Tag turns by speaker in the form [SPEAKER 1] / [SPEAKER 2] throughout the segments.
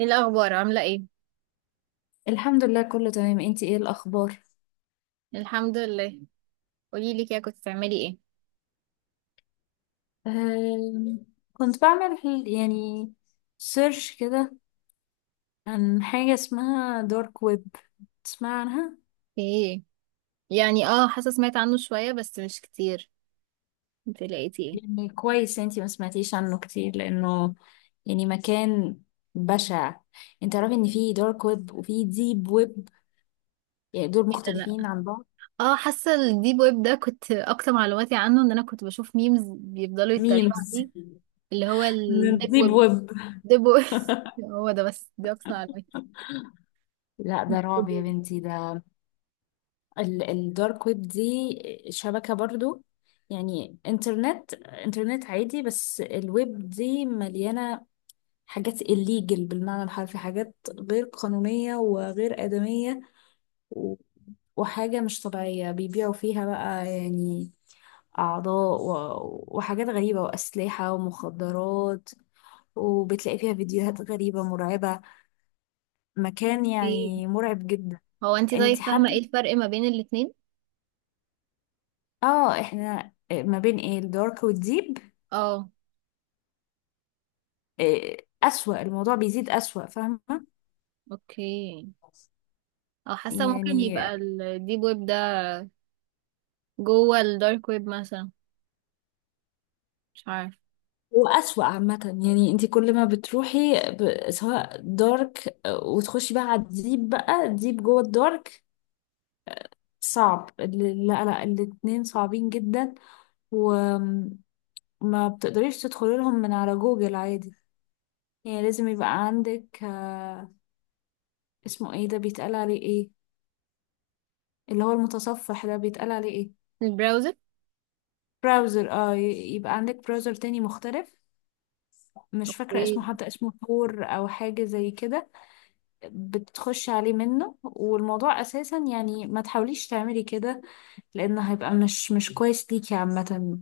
[SPEAKER 1] ايه الاخبار؟ عامله ايه؟
[SPEAKER 2] الحمد لله كله تمام. انتي ايه الاخبار؟
[SPEAKER 1] الحمد لله. قولي لي كده، كنت بتعملي ايه؟
[SPEAKER 2] أم، كنت بعمل يعني سيرش كده عن حاجة اسمها دارك ويب. تسمع عنها؟
[SPEAKER 1] ايه يعني، اه حاسه سمعت عنه شويه بس مش كتير. انت لقيتي ايه؟
[SPEAKER 2] يعني كويس انتي ما سمعتيش عنه كتير لانه يعني مكان بشع. انت تعرفي ان في دارك ويب وفي ديب ويب؟ يعني دول
[SPEAKER 1] كده لا.
[SPEAKER 2] مختلفين عن بعض.
[SPEAKER 1] اه حاسه الديب ويب ده كنت اكتر معلوماتي عنه ان انا كنت بشوف ميمز بيفضلوا يتريقوا
[SPEAKER 2] ميمز
[SPEAKER 1] عليه، اللي هو
[SPEAKER 2] من
[SPEAKER 1] الديب
[SPEAKER 2] الديب
[SPEAKER 1] ويب.
[SPEAKER 2] ويب.
[SPEAKER 1] ديب ويب. هو ده بس، دي اكتر معلوماتي.
[SPEAKER 2] لا
[SPEAKER 1] ديب
[SPEAKER 2] ده رعب يا
[SPEAKER 1] ويب.
[SPEAKER 2] بنتي ده. الدارك ويب دي شبكة برضو، يعني انترنت عادي، بس الويب دي مليانة حاجات الليجل بالمعنى الحرفي، حاجات غير قانونية وغير آدمية، و- وحاجة مش طبيعية بيبيعوا فيها بقى، يعني أعضاء وحاجات غريبة وأسلحة ومخدرات، وبتلاقي فيها فيديوهات غريبة مرعبة، مكان
[SPEAKER 1] ايه.
[SPEAKER 2] يعني مرعب جدا.
[SPEAKER 1] هو انت
[SPEAKER 2] انت
[SPEAKER 1] طيب فاهمه ايه
[SPEAKER 2] حابة
[SPEAKER 1] الفرق ما بين الاتنين؟
[SPEAKER 2] اه احنا ما بين ايه الدارك والديب؟
[SPEAKER 1] اه.
[SPEAKER 2] آه، أسوأ، الموضوع بيزيد أسوأ، فاهمة؟
[SPEAKER 1] اوكي. اه حاسه ممكن
[SPEAKER 2] يعني
[SPEAKER 1] يبقى الديب ويب ده جوه الدارك ويب مثلا، مش عارف.
[SPEAKER 2] هو أسوأ عامة. يعني انت كل ما بتروحي سواء دارك وتخشي بقى على الديب، بقى الديب جوه الدارك. صعب لا لا الاتنين صعبين جدا. وما بتقدريش تدخلي لهم من على جوجل عادي، يعني لازم يبقى عندك اسمه ايه ده، بيتقال عليه ايه؟ اللي هو المتصفح ده بيتقال عليه ايه؟
[SPEAKER 1] البراوزر.
[SPEAKER 2] براوزر اه يبقى عندك براوزر تاني مختلف. مش فاكرة
[SPEAKER 1] ايه؟
[SPEAKER 2] اسمه حتى، اسمه ثور أو حاجة زي كده. بتخش عليه منه، والموضوع أساسا يعني ما تحاوليش تعملي كده، لأن هيبقى مش كويس ليكي عامة.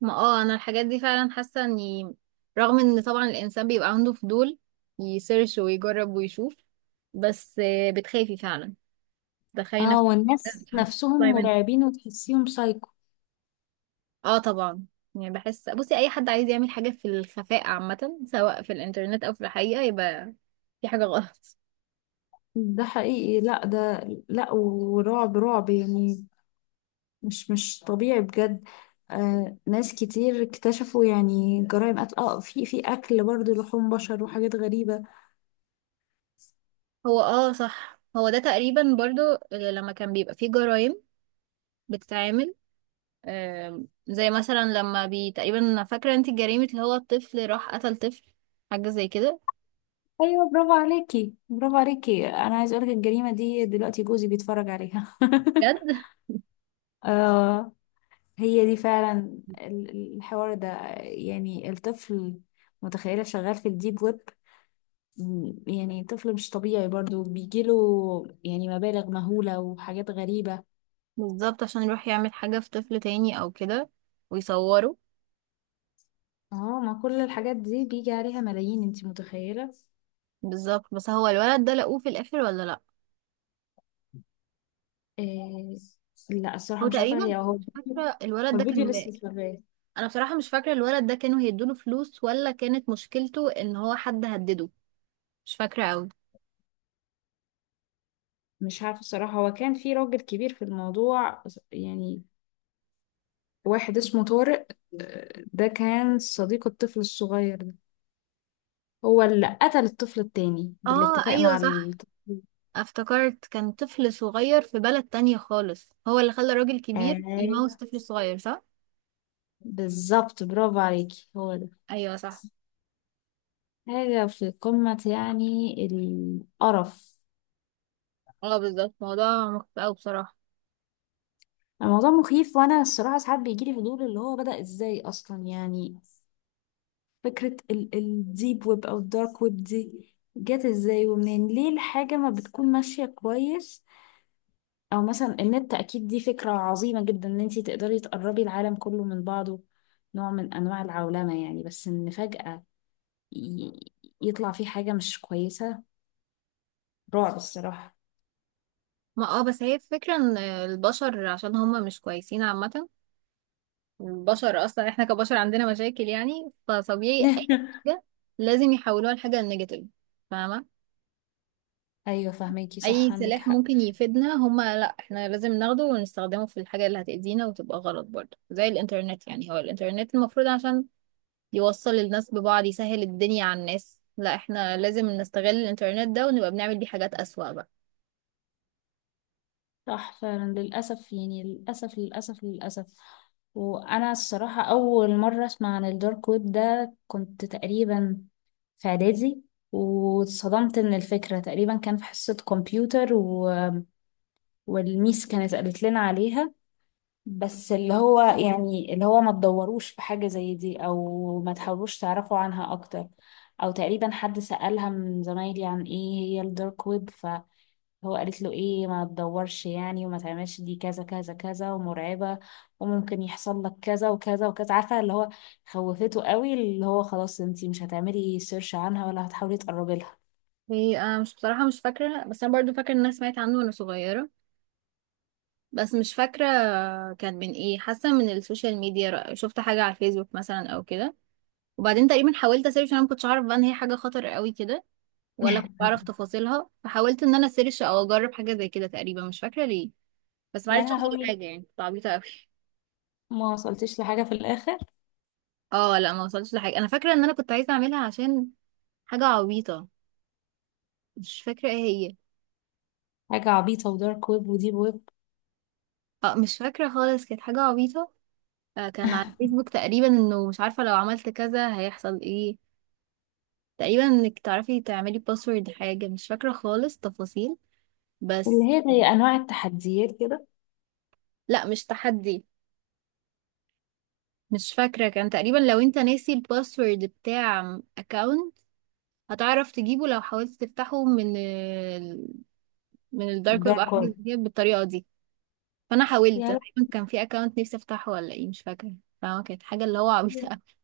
[SPEAKER 1] ما اه انا الحاجات دي فعلا حاسه اني، رغم ان طبعا الانسان بيبقى عنده فضول يسيرش ويجرب ويشوف، بس بتخافي فعلا. تخيلي
[SPEAKER 2] اه
[SPEAKER 1] نفسك
[SPEAKER 2] والناس
[SPEAKER 1] مش عارفه
[SPEAKER 2] نفسهم
[SPEAKER 1] تطلعي منها.
[SPEAKER 2] مرعبين وتحسيهم سايكو.
[SPEAKER 1] اه طبعا. يعني بحس، بصي اي حد عايز يعمل حاجه في الخفاء عامه، سواء في الانترنت او في الحقيقه، يبقى في حاجه غلط.
[SPEAKER 2] ده حقيقي، لا ده، لا، ورعب رعب يعني، مش طبيعي بجد. آه ناس كتير اكتشفوا يعني جرائم قتل، في أكل برضه لحوم بشر وحاجات غريبة.
[SPEAKER 1] هو اه صح، هو ده تقريبا برضو لما كان بيبقى فيه جرائم بتتعمل. زي مثلا لما بي تقريبا، فاكرة انت جريمة اللي هو الطفل راح قتل طفل، حاجة زي كده.
[SPEAKER 2] ايوه، برافو عليكي، برافو عليكي، انا عايز اقولك الجريمه دي دلوقتي جوزي بيتفرج عليها.
[SPEAKER 1] بجد.
[SPEAKER 2] آه. هي دي فعلا الحوار ده، يعني الطفل، متخيله شغال في الديب ويب؟ يعني طفل مش طبيعي برضو بيجيله يعني مبالغ مهوله وحاجات غريبه.
[SPEAKER 1] بالظبط، عشان يروح يعمل حاجة في طفل تاني او كده ويصوره.
[SPEAKER 2] اه ما كل الحاجات دي بيجي عليها ملايين، انتي متخيله؟
[SPEAKER 1] بالظبط. بس هو الولد ده لقوه في الاخر ولا لا؟
[SPEAKER 2] إيه، لا الصراحه
[SPEAKER 1] او
[SPEAKER 2] مش عارفه، هي
[SPEAKER 1] تقريبا
[SPEAKER 2] هو
[SPEAKER 1] مش
[SPEAKER 2] الفيديو،
[SPEAKER 1] فاكرة الولد
[SPEAKER 2] هو
[SPEAKER 1] ده
[SPEAKER 2] الفيديو
[SPEAKER 1] كان
[SPEAKER 2] لسه
[SPEAKER 1] بقى.
[SPEAKER 2] شغال.
[SPEAKER 1] انا بصراحة مش فاكرة الولد ده كانوا هيدوله فلوس ولا كانت مشكلته ان هو حد هدده. مش فاكرة اوي.
[SPEAKER 2] مش عارفة الصراحة، هو كان في راجل كبير في الموضوع، يعني واحد اسمه طارق. ده كان صديق الطفل الصغير ده، هو اللي قتل الطفل التاني
[SPEAKER 1] اه
[SPEAKER 2] بالاتفاق
[SPEAKER 1] ايوه
[SPEAKER 2] مع
[SPEAKER 1] صح،
[SPEAKER 2] الطفل.
[SPEAKER 1] افتكرت. كان طفل صغير في بلد تانية خالص هو اللي خلى راجل كبير يموت
[SPEAKER 2] آه
[SPEAKER 1] طفل صغير، صح؟
[SPEAKER 2] بالظبط، برافو عليكي، هو ده.
[SPEAKER 1] ايوه صح.
[SPEAKER 2] حاجة في قمة يعني القرف.
[SPEAKER 1] اه بالظبط، موضوع مخيف اوي بصراحه.
[SPEAKER 2] الموضوع مخيف، وأنا الصراحة ساعات بيجيلي فضول اللي هو بدأ إزاي أصلا يعني، فكرة الديب ويب أو الدارك ويب دي جت ازاي ومنين، ليه الحاجة ما بتكون ماشية كويس؟ أو مثلا النت أكيد دي فكرة عظيمة جدا، إن انتي تقدري تقربي العالم كله من بعضه، نوع من أنواع العولمة يعني، بس إن فجأة ي- يطلع فيه حاجة مش كويسة، رعب الصراحة.
[SPEAKER 1] ما اه بس هي الفكره ان البشر عشان هما مش كويسين عامه. البشر اصلا احنا كبشر عندنا مشاكل، يعني فطبيعي اي حاجه لازم يحولوها لحاجه نيجاتيف، فاهمه؟
[SPEAKER 2] أيوة فهميكي صح،
[SPEAKER 1] اي
[SPEAKER 2] عندك
[SPEAKER 1] سلاح
[SPEAKER 2] حق.
[SPEAKER 1] ممكن يفيدنا هما لا، احنا لازم ناخده ونستخدمه في الحاجه اللي هتأذينا وتبقى غلط، برضه زي الانترنت. يعني هو الانترنت المفروض عشان يوصل الناس ببعض، يسهل الدنيا على الناس، لا احنا لازم نستغل الانترنت ده ونبقى بنعمل بيه حاجات اسوأ بقى.
[SPEAKER 2] صح فعلا للأسف يعني، للأسف للأسف للأسف. وأنا الصراحة أول مرة أسمع عن الدارك ويب ده كنت تقريبا في اعدادي، واتصدمت من الفكرة. تقريبا كان في حصة كمبيوتر والميس كانت قالت لنا عليها، بس اللي هو يعني اللي هو ما تدوروش في حاجة زي دي او ما تحاولوش تعرفوا عنها اكتر. او تقريبا حد سألها من زمايلي عن ايه هي الدارك ويب، فهو قالت له ايه ما تدورش يعني وما تعملش، دي كذا كذا كذا ومرعبة، وممكن يحصل لك كذا وكذا وكذا، عارفة اللي هو خوفته قوي، اللي هو خلاص انتي مش هتعملي سيرش عنها ولا هتحاولي تقربي لها.
[SPEAKER 1] هي انا مش بصراحة مش فاكرة، بس انا برضو فاكرة ان انا سمعت عنه وانا صغيرة، بس مش فاكرة كان من ايه. حاسة من السوشيال ميديا شفت حاجة على الفيسبوك مثلا او كده، وبعدين تقريبا حاولت اسيرش. انا ما كنتش اعرف بقى ان هي حاجة خطر قوي كده ولا كنت اعرف تفاصيلها، فحاولت ان انا اسيرش او اجرب حاجة زي كده. تقريبا مش فاكرة ليه، بس ما
[SPEAKER 2] يا
[SPEAKER 1] عرفتش اوصل
[SPEAKER 2] لهوي،
[SPEAKER 1] لحاجة. يعني كنت عبيطة قوي.
[SPEAKER 2] ما وصلتش لحاجة في الآخر.
[SPEAKER 1] اه لا ما وصلتش لحاجة. انا فاكرة ان انا كنت عايزة اعملها عشان حاجة عبيطة، مش فاكرة ايه هي.
[SPEAKER 2] حاجة عبيطة، ودارك ويب وديب ويب.
[SPEAKER 1] اه مش فاكرة خالص، كانت حاجة عبيطة. كان على الفيسبوك تقريبا انه مش عارفة لو عملت كذا هيحصل ايه. تقريبا انك تعرفي تعملي باسورد، حاجة مش فاكرة خالص تفاصيل
[SPEAKER 2] اللي
[SPEAKER 1] بس.
[SPEAKER 2] هي زي أنواع التحديات كده،
[SPEAKER 1] لا مش تحدي. مش فاكرة، كان تقريبا لو انت ناسي الباسورد بتاع اكاونت هتعرف تجيبه لو حاولت تفتحه من ال... من الدارك ويب او
[SPEAKER 2] دارك
[SPEAKER 1] حاجة
[SPEAKER 2] ويب.
[SPEAKER 1] زي كده، بالطريقة دي. فانا حاولت. أنا
[SPEAKER 2] يا
[SPEAKER 1] تقريبا كان في اكاونت نفسي افتحه ولا ايه، مش فاكرة. فكانت حاجة اللي هو عبيطة
[SPEAKER 2] لهوي،
[SPEAKER 1] أوي.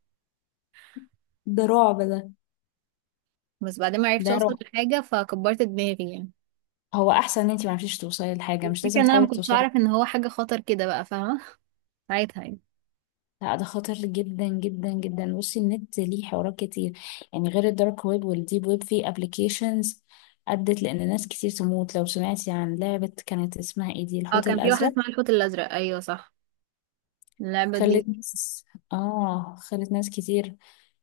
[SPEAKER 2] ده رعب ده.
[SPEAKER 1] بس بعدين ما عرفتش
[SPEAKER 2] ده رعب.
[SPEAKER 1] اوصل لحاجة، فكبرت دماغي يعني.
[SPEAKER 2] هو أحسن إن أنتي معرفتيش توصلي لحاجة، مش
[SPEAKER 1] الفكرة
[SPEAKER 2] لازم
[SPEAKER 1] ان انا
[SPEAKER 2] تحاولي
[SPEAKER 1] ما كنتش
[SPEAKER 2] توصلي.
[SPEAKER 1] اعرف ان هو حاجة خطر كده بقى، فاهمة؟ ساعتها يعني.
[SPEAKER 2] لا ده خطر جدا جدا جدا. بصي، النت ليه حوارات كتير، يعني غير الدارك ويب والديب ويب في أبليكيشنز أدت لأن ناس كتير تموت. لو سمعتي عن لعبة كانت اسمها إيه دي،
[SPEAKER 1] اه
[SPEAKER 2] الحوت
[SPEAKER 1] كان في واحدة
[SPEAKER 2] الأزرق،
[SPEAKER 1] اسمها الحوت الازرق، ايوه صح، اللعبة دي.
[SPEAKER 2] خلت ناس، خلت ناس كتير،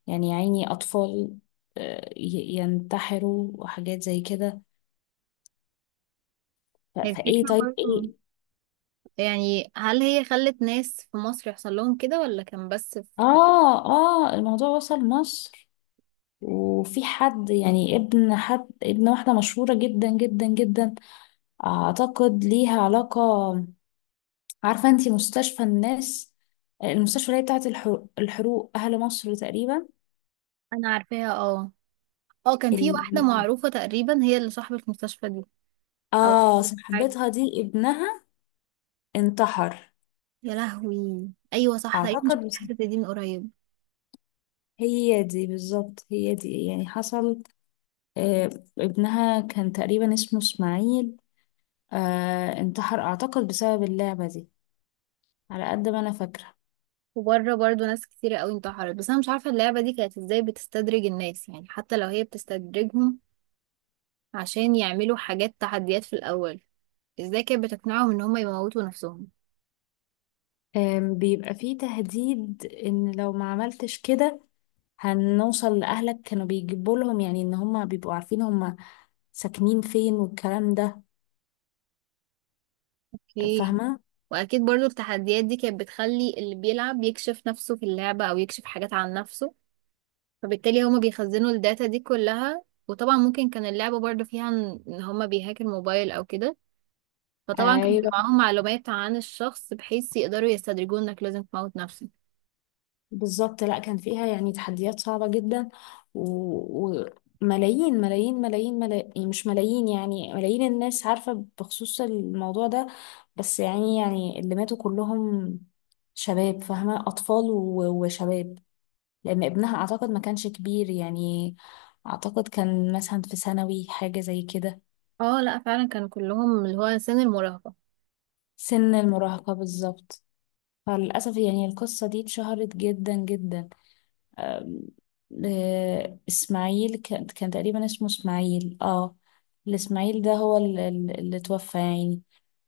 [SPEAKER 2] يعني يا عيني أطفال، ينتحروا وحاجات زي كده.
[SPEAKER 1] هي
[SPEAKER 2] فإيه
[SPEAKER 1] الفكرة
[SPEAKER 2] طيب
[SPEAKER 1] برضه،
[SPEAKER 2] إيه.
[SPEAKER 1] يعني هل هي خلت ناس في مصر يحصل لهم كده ولا كان بس في...
[SPEAKER 2] الموضوع وصل مصر. وفي حد يعني ابن حد، ابن واحدة مشهورة جدا جدا جدا، أعتقد ليها علاقة. عارفة أنتي مستشفى الناس، المستشفى اللي هي بتاعت الحروق أهل مصر تقريبا؟
[SPEAKER 1] انا عارفاها، اه. اه كان في واحدة
[SPEAKER 2] ال...
[SPEAKER 1] معروفة تقريبا هي اللي صاحبة المستشفى دي، او
[SPEAKER 2] آه صاحبتها دي، ابنها انتحر،
[SPEAKER 1] يا لهوي ايوه صح، تقريبا
[SPEAKER 2] أعتقد.
[SPEAKER 1] شفت
[SPEAKER 2] بس
[SPEAKER 1] الحتة دي من قريب.
[SPEAKER 2] هي دي بالظبط، هي دي يعني حصل. آه، ابنها كان تقريبا اسمه اسماعيل. انتحر اعتقد بسبب اللعبة دي، على قد ما انا فاكرة.
[SPEAKER 1] وبره برضه ناس كتيرة قوي انتحرت، بس انا مش عارفة اللعبة دي كانت ازاي بتستدرج الناس، يعني حتى لو هي بتستدرجهم عشان يعملوا حاجات تحديات في الأول، ازاي كانت بتقنعهم ان هما يموتوا نفسهم؟
[SPEAKER 2] بيبقى فيه تهديد ان لو ما عملتش كده هنوصل لأهلك، كانوا بيجيبوا لهم يعني، ان هما بيبقوا عارفين هما ساكنين فين والكلام ده،
[SPEAKER 1] اوكي.
[SPEAKER 2] فاهمة.
[SPEAKER 1] واكيد برضو التحديات دي كانت بتخلي اللي بيلعب يكشف نفسه في اللعبة او يكشف حاجات عن نفسه، فبالتالي هما بيخزنوا الداتا دي كلها، وطبعا ممكن كان اللعبة برضو فيها ان إن هما بيهاك الموبايل او كده، فطبعا كان بيبقى
[SPEAKER 2] ايوه
[SPEAKER 1] معاهم معلومات عن الشخص بحيث يقدروا يستدرجوه انك لازم تموت نفسك.
[SPEAKER 2] بالظبط، لا كان فيها يعني تحديات صعبة جدا و- وملايين ملايين ملايين ملايين، مش ملايين يعني، ملايين الناس عارفة بخصوص الموضوع ده. بس يعني اللي ماتوا كلهم شباب، فاهمة، أطفال وشباب. لأن ابنها أعتقد ما كانش كبير يعني، أعتقد كان مثلا في ثانوي، حاجة زي كده.
[SPEAKER 1] اه لا فعلا كانوا كلهم اللي هو سن المراهقة.
[SPEAKER 2] سن المراهقة بالظبط. فللأسف يعني القصة دي اتشهرت جدا جدا. آم، اسماعيل، كان تقريبا اسمه اسماعيل، الاسماعيل ده هو اللي توفى يعني.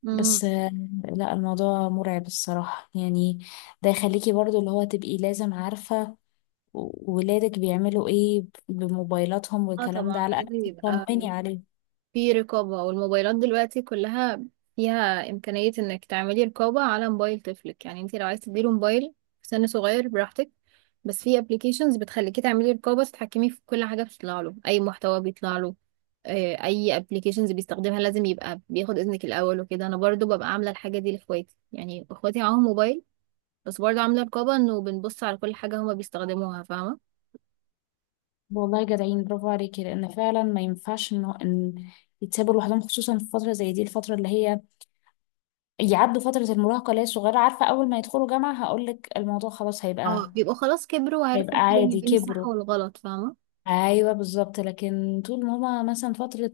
[SPEAKER 1] امم.
[SPEAKER 2] بس لا الموضوع مرعب الصراحة يعني. ده يخليكي برضو اللي هو تبقي لازم عارفة ولادك بيعملوا ايه بموبايلاتهم
[SPEAKER 1] اه
[SPEAKER 2] والكلام ده،
[SPEAKER 1] طبعا
[SPEAKER 2] على الأقل
[SPEAKER 1] لازم يبقى
[SPEAKER 2] تطمني عليهم.
[SPEAKER 1] في رقابة. والموبايلات دلوقتي كلها فيها إمكانية إنك تعملي رقابة على موبايل طفلك. يعني انت لو عايز تديله موبايل في سن صغير براحتك، بس في ابلكيشنز بتخليكي تعملي رقابة، تتحكمي في كل حاجة بتطلع له، أي محتوى بيطلع له. أي ابلكيشنز بيستخدمها لازم يبقى بياخد إذنك الأول وكده. أنا برضو ببقى عاملة الحاجة دي لإخواتي، يعني إخواتي معاهم موبايل بس برضو عاملة رقابة، إنه بنبص على كل حاجة هما بيستخدموها، فاهمة؟
[SPEAKER 2] والله جدعين، برافو عليكي، لأن فعلا ما ينفعش إن يتسابوا لوحدهم، خصوصا في فترة زي دي، الفترة اللي هي يعدوا فترة المراهقة اللي هي صغيرة. عارفة أول ما يدخلوا جامعة هقولك الموضوع خلاص
[SPEAKER 1] اه
[SPEAKER 2] هيبقى،
[SPEAKER 1] بيبقوا خلاص كبروا
[SPEAKER 2] هيبقى
[SPEAKER 1] وعرفوا الفرق ما
[SPEAKER 2] عادي،
[SPEAKER 1] بين الصح
[SPEAKER 2] كبروا.
[SPEAKER 1] والغلط، فاهمة؟
[SPEAKER 2] أيوة بالظبط، لكن طول ما هما مثلا فترة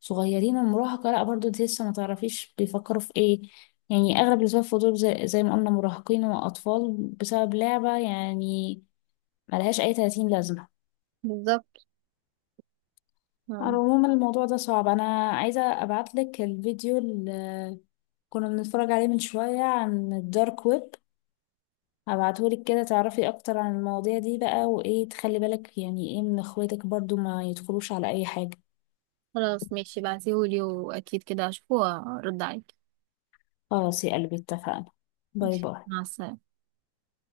[SPEAKER 2] صغيرين ومراهقة، لأ برضه انت لسه ما تعرفيش بيفكروا في ايه، يعني أغلب اللي سبب فضول زي ما قلنا مراهقين وأطفال بسبب لعبة يعني، ملهاش أي تلاتين لازمة.
[SPEAKER 1] بالظبط.
[SPEAKER 2] على العموم الموضوع ده صعب. أنا عايزة أبعتلك الفيديو اللي كنا بنتفرج عليه من شوية عن الدارك ويب، هبعتهولك كده تعرفي اكتر عن المواضيع دي بقى، وايه تخلي بالك يعني ايه من اخواتك برضو ما يدخلوش على اي حاجة.
[SPEAKER 1] خلاص ماشي، بعتيهولي واكيد كده هشوفه وارد عليك.
[SPEAKER 2] خلاص يا قلبي اتفقنا. باي
[SPEAKER 1] ماشي،
[SPEAKER 2] باي.
[SPEAKER 1] مع السلامة.